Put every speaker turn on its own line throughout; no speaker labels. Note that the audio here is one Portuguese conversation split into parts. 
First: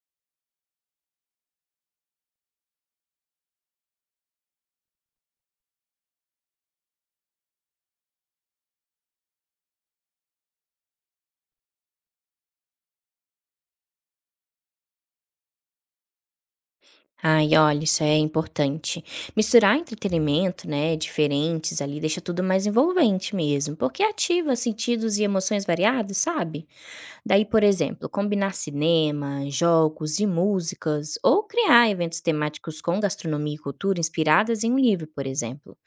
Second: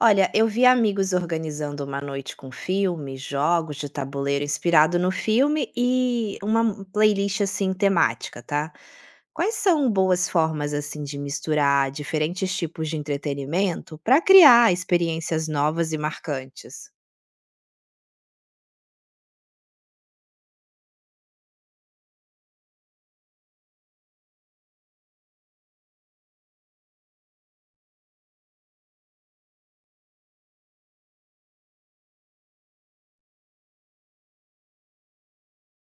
Olha, eu vi amigos organizando uma noite com filmes, jogos de tabuleiro inspirado no filme e uma playlist assim temática, tá? Quais são boas formas assim de misturar diferentes tipos de entretenimento para criar experiências novas e marcantes?
Ai, olha, isso é importante. Misturar entretenimento, né, diferentes ali, deixa tudo mais envolvente mesmo, porque ativa sentidos e emoções variados, sabe? Daí, por exemplo, combinar cinema, jogos e músicas, ou criar eventos temáticos com gastronomia e cultura inspiradas em um livro, por exemplo.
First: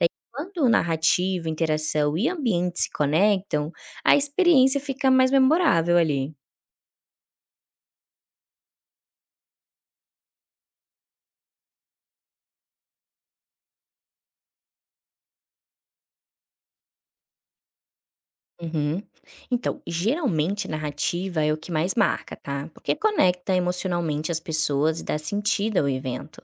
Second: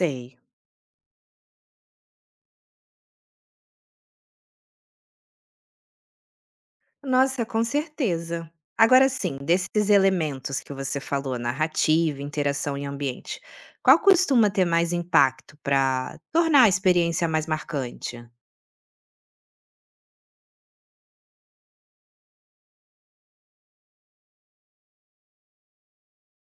Daí, quando narrativa, interação e ambiente se conectam, a experiência fica mais memorável ali.
Nossa, com certeza. Agora sim, desses elementos que você falou, narrativa, interação e ambiente, qual costuma ter mais impacto para tornar a experiência mais marcante?
Uhum. Então, geralmente narrativa é o que mais marca, tá? Porque conecta emocionalmente as pessoas e dá sentido ao evento.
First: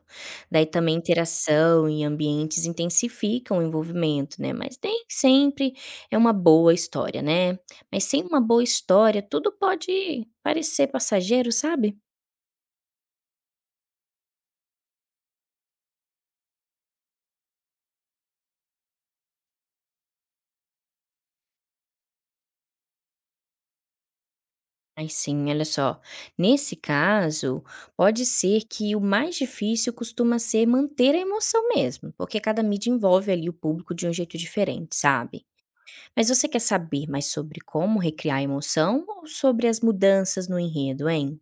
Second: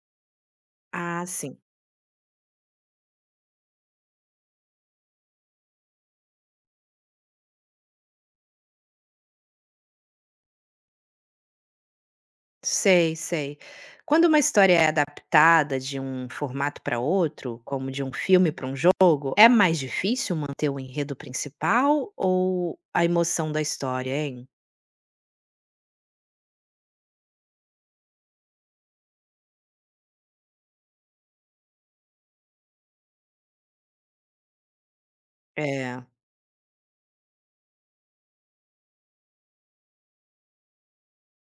Daí também
Ah, sim.
interação e ambientes intensificam o envolvimento, né? Mas nem sempre é uma boa história, né? Mas sem uma boa história, tudo pode parecer passageiro, sabe?
Sei, sei. Quando uma história é adaptada de um formato para outro, como de um filme para um jogo, é mais difícil manter o enredo principal ou a emoção da história, hein?
Ai sim, olha só. Nesse caso, pode ser que o mais difícil costuma ser manter a emoção mesmo, porque cada mídia envolve ali o público de um jeito diferente, sabe?
É.
Mas você quer saber mais sobre como recriar a emoção ou sobre as mudanças no enredo, hein?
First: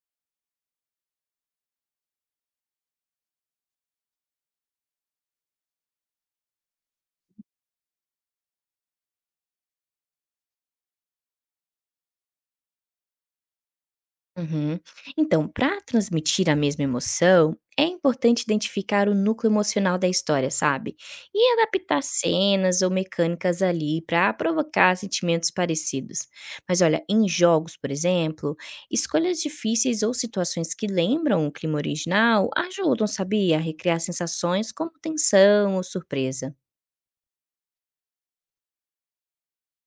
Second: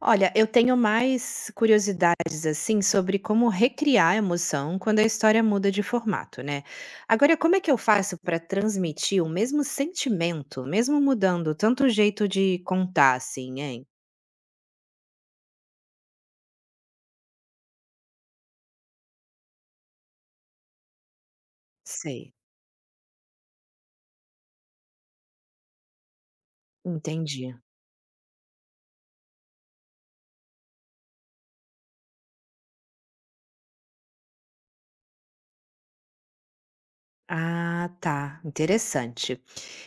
Olha, eu tenho mais curiosidades assim sobre como recriar a emoção quando a história muda de formato, né? Agora, como é que eu faço para transmitir o mesmo sentimento, mesmo mudando tanto o jeito de contar, assim, hein?
Uhum. Então, para transmitir a mesma emoção, é importante identificar o núcleo emocional da história, sabe? E adaptar
Sei,
cenas ou mecânicas ali para provocar sentimentos parecidos. Mas olha, em
entendi.
jogos, por exemplo, escolhas difíceis ou situações que lembram o clima original ajudam, sabia, a recriar sensações como tensão ou surpresa.
Ah, tá, interessante.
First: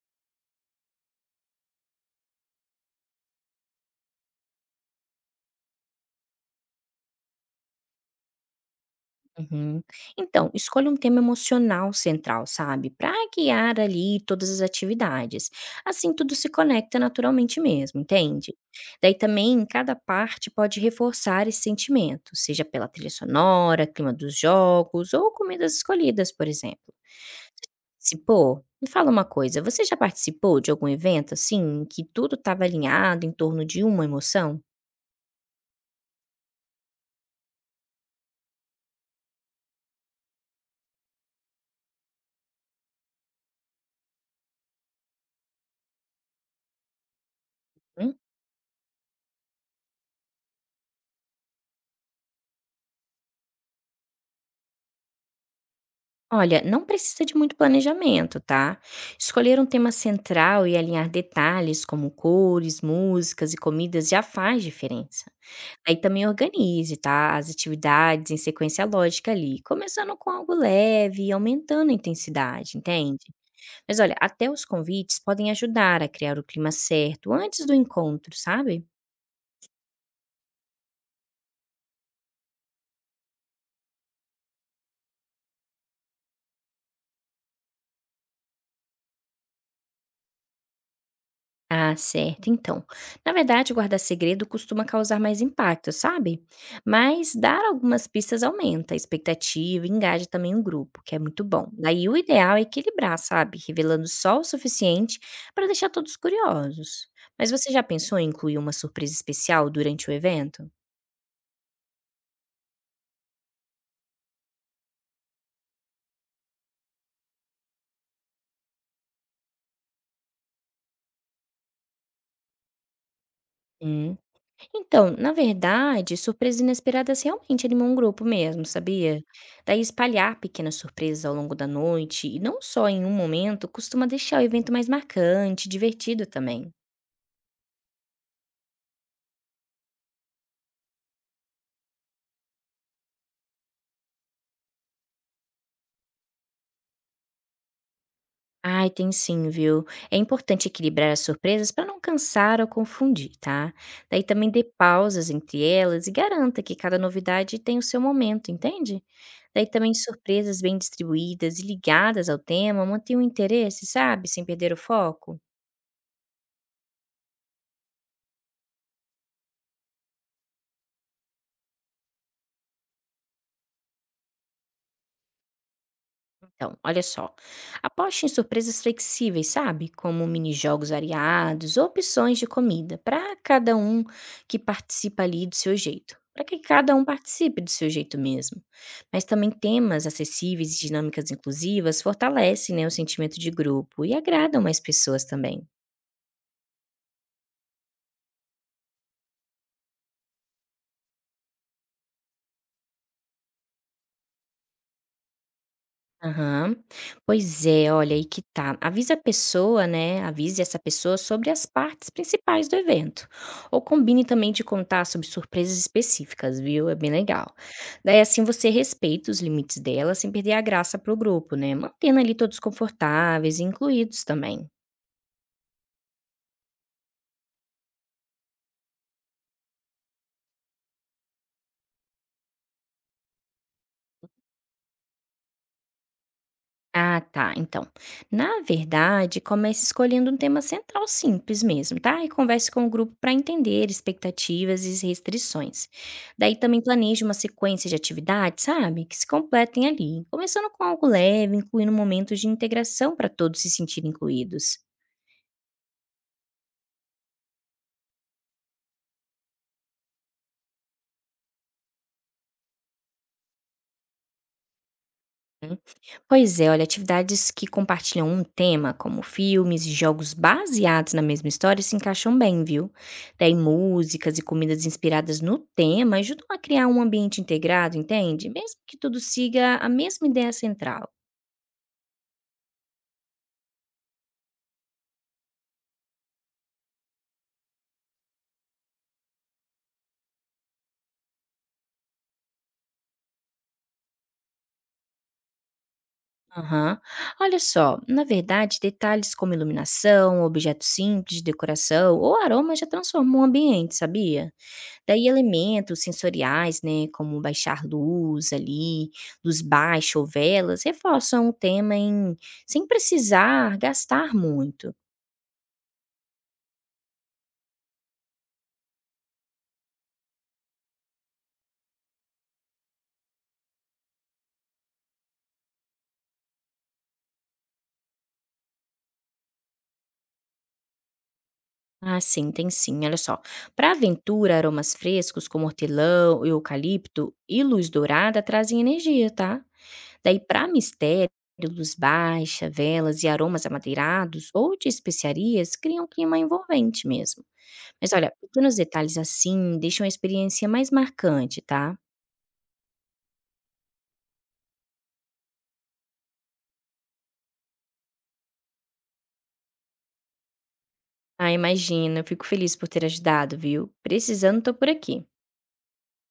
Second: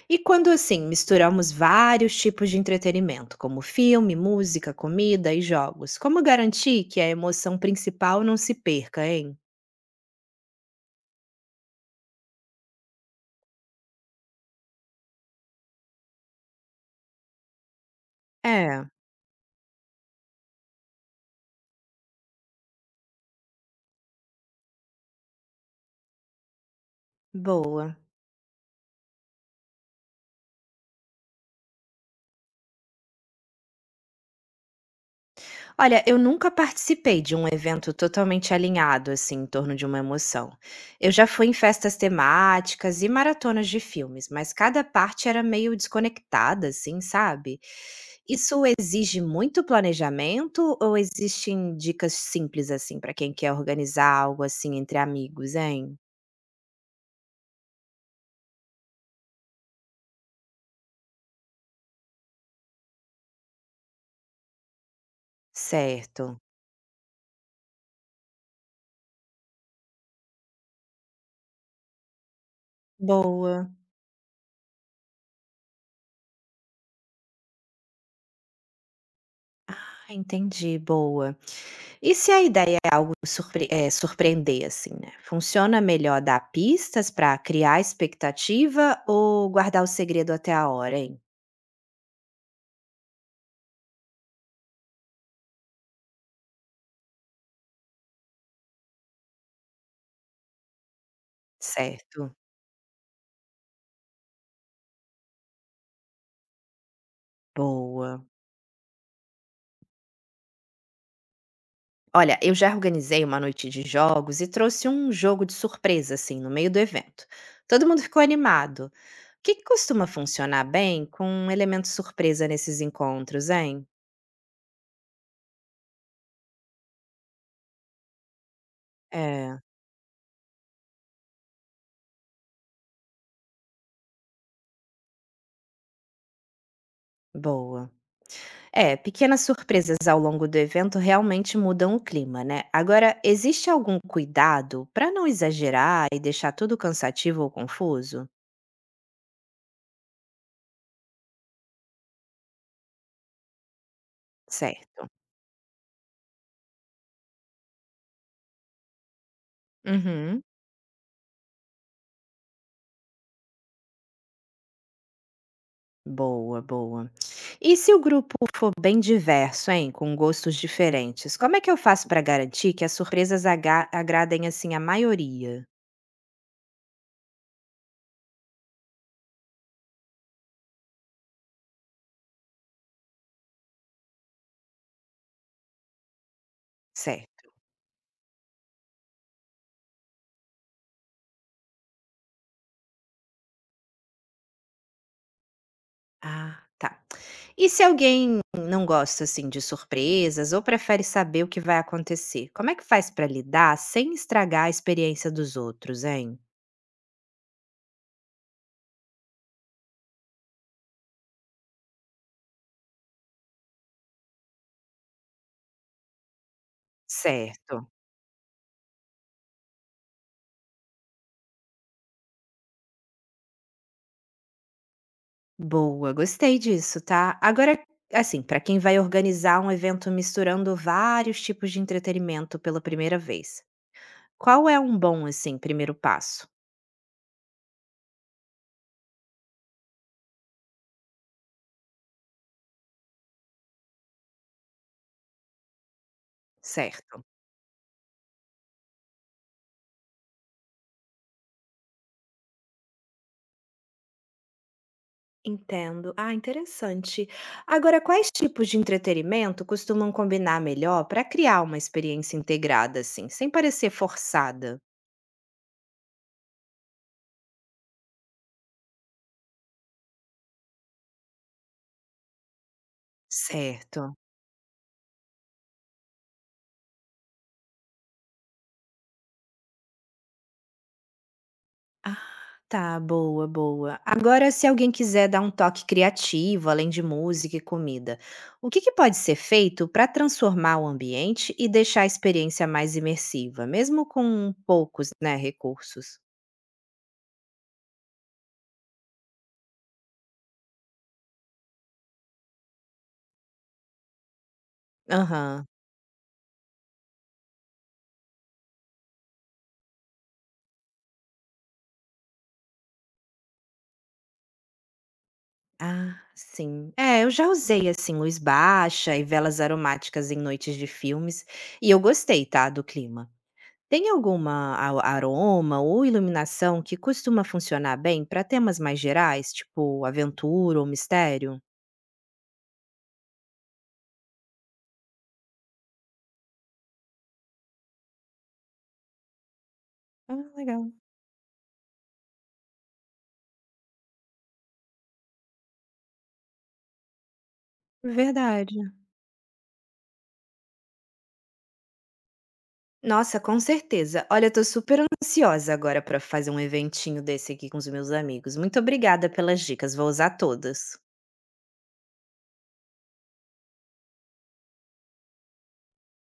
E quando assim misturamos vários tipos de entretenimento, como filme, música, comida e jogos, como garantir que a emoção principal não se perca, hein?
Uhum. Então, escolha um tema emocional central, sabe? Para guiar ali todas as atividades. Assim, tudo se conecta naturalmente mesmo, entende?
É,
Daí também, cada parte pode reforçar esse sentimento, seja pela trilha sonora, clima dos jogos ou comidas escolhidas, por exemplo.
boa.
Participou? Me fala uma coisa, você já participou de algum evento assim, que tudo estava alinhado em torno de uma emoção?
Olha, eu nunca participei de um evento totalmente alinhado, assim, em torno de uma emoção. Eu já fui em festas temáticas e maratonas de filmes, mas cada parte era meio desconectada, assim, sabe? Isso exige muito planejamento ou existem dicas simples, assim, para quem quer organizar algo assim entre amigos, hein?
Olha, não precisa de muito planejamento, tá? Escolher um tema central e alinhar detalhes como cores, músicas e comidas já faz diferença. Aí também
Certo.
organize, tá? As atividades em sequência lógica ali, começando com algo leve e aumentando a intensidade, entende?
Boa.
Mas olha, até os convites podem ajudar a criar o clima certo antes do encontro, sabe?
Ah, entendi, boa. E se a ideia é algo surpreender, assim, né, funciona melhor dar pistas para criar expectativa ou guardar o segredo até a hora, hein?
Ah, certo. Então, na verdade, guardar segredo costuma causar mais impacto, sabe? Mas dar algumas pistas aumenta a expectativa e engaja também o grupo, que é muito bom. Daí o
Certo,
ideal é equilibrar, sabe? Revelando só o suficiente para deixar todos curiosos. Mas você já pensou
boa.
em incluir uma surpresa especial durante o evento?
Olha, eu já organizei uma noite de jogos e trouxe um jogo de surpresa, assim, no meio do evento. Todo mundo ficou animado. O que que costuma funcionar bem com um elemento surpresa nesses encontros, hein?
Hum, Então, na verdade, surpresas inesperadas realmente animam um grupo mesmo, sabia?
É,
Daí espalhar pequenas surpresas ao longo da noite, e não só em um momento, costuma deixar o evento mais marcante, divertido também.
boa. É, pequenas surpresas ao longo do evento realmente mudam o clima, né? Agora, existe algum cuidado para não exagerar e deixar tudo cansativo ou confuso?
Ai, tem sim, viu? É importante equilibrar as surpresas para não cansar ou confundir, tá? Daí também dê
Certo.
pausas entre elas e garanta que cada novidade tem o seu momento, entende? Daí também
Uhum.
surpresas bem distribuídas e ligadas ao tema mantêm o interesse, sabe? Sem perder o foco.
Boa, boa. E se o grupo for bem diverso, hein, com gostos diferentes, como é que eu faço para garantir que as surpresas agradem assim a maioria?
Então, olha só. Aposte em surpresas flexíveis, sabe? Como mini-jogos variados, ou opções de comida, para cada um que participa ali do seu jeito. Para que cada um
Certo.
participe do seu jeito mesmo. Mas também temas acessíveis e dinâmicas inclusivas fortalecem, né, o sentimento de grupo e agradam mais pessoas também.
Ah, tá. E se alguém não gosta, assim, de surpresas ou prefere saber o que vai acontecer, como é que faz para lidar sem estragar a experiência dos outros, hein?
Aham. Pois é, olha, aí que tá. Avisa a pessoa, né? Avise essa pessoa sobre as partes principais do evento. Ou combine também de contar sobre surpresas específicas, viu? É bem legal.
Certo.
Daí assim você respeita os limites dela sem perder a graça pro grupo, né? Mantendo ali todos confortáveis e incluídos também.
Boa, gostei disso, tá? Agora, assim, para quem vai organizar um evento misturando vários tipos de entretenimento pela primeira vez, qual é um bom, assim, primeiro passo?
Ah, tá. Então, na verdade, comece escolhendo um tema central simples mesmo, tá? E converse com o grupo para entender expectativas e restrições. Daí também planeje
Certo.
uma sequência de atividades, sabe? Que se completem ali, começando com algo leve, incluindo momentos de integração para todos se sentirem incluídos.
Entendo. Ah, interessante. Agora, quais tipos de entretenimento costumam combinar melhor para criar uma experiência integrada, assim, sem parecer forçada?
Pois é, olha, atividades que compartilham um tema, como filmes e jogos baseados na mesma história, se encaixam bem, viu? Daí
Certo.
músicas e comidas inspiradas no tema ajudam a criar um ambiente integrado, entende? Mesmo que tudo siga a mesma ideia central.
Ah, tá. Boa, boa. Agora, se alguém quiser dar um toque criativo, além de música e comida, o que que pode ser feito para transformar o ambiente e deixar a experiência mais imersiva, mesmo com poucos, né, recursos?
Aham. Olha só, na verdade, detalhes como iluminação, objetos simples de decoração ou aroma já transformam o ambiente, sabia? Daí
Aham.
elementos sensoriais, né, como baixar luz ali, luz baixa ou velas, reforçam o tema em sem precisar gastar muito.
Ah, sim. É, eu já usei, assim, luz baixa e velas aromáticas em noites de filmes, e eu gostei, tá, do clima. Tem alguma aroma ou iluminação que costuma funcionar bem para temas mais gerais, tipo aventura ou mistério?
Ah, sim, tem sim, olha só. Para aventura, aromas frescos como hortelã, eucalipto e luz dourada trazem energia, tá? Daí
Ah,
para
legal.
mistério, luz baixa, velas e aromas amadeirados ou de especiarias criam um clima envolvente mesmo. Mas olha, pequenos
Verdade.
detalhes assim deixam a experiência mais marcante, tá?
Nossa, com certeza. Olha, eu tô super ansiosa agora para fazer um eventinho desse aqui com os meus amigos. Muito obrigada pelas dicas, vou usar todas.
Ah, imagina, eu fico feliz por ter ajudado, viu? Precisando, tô por aqui.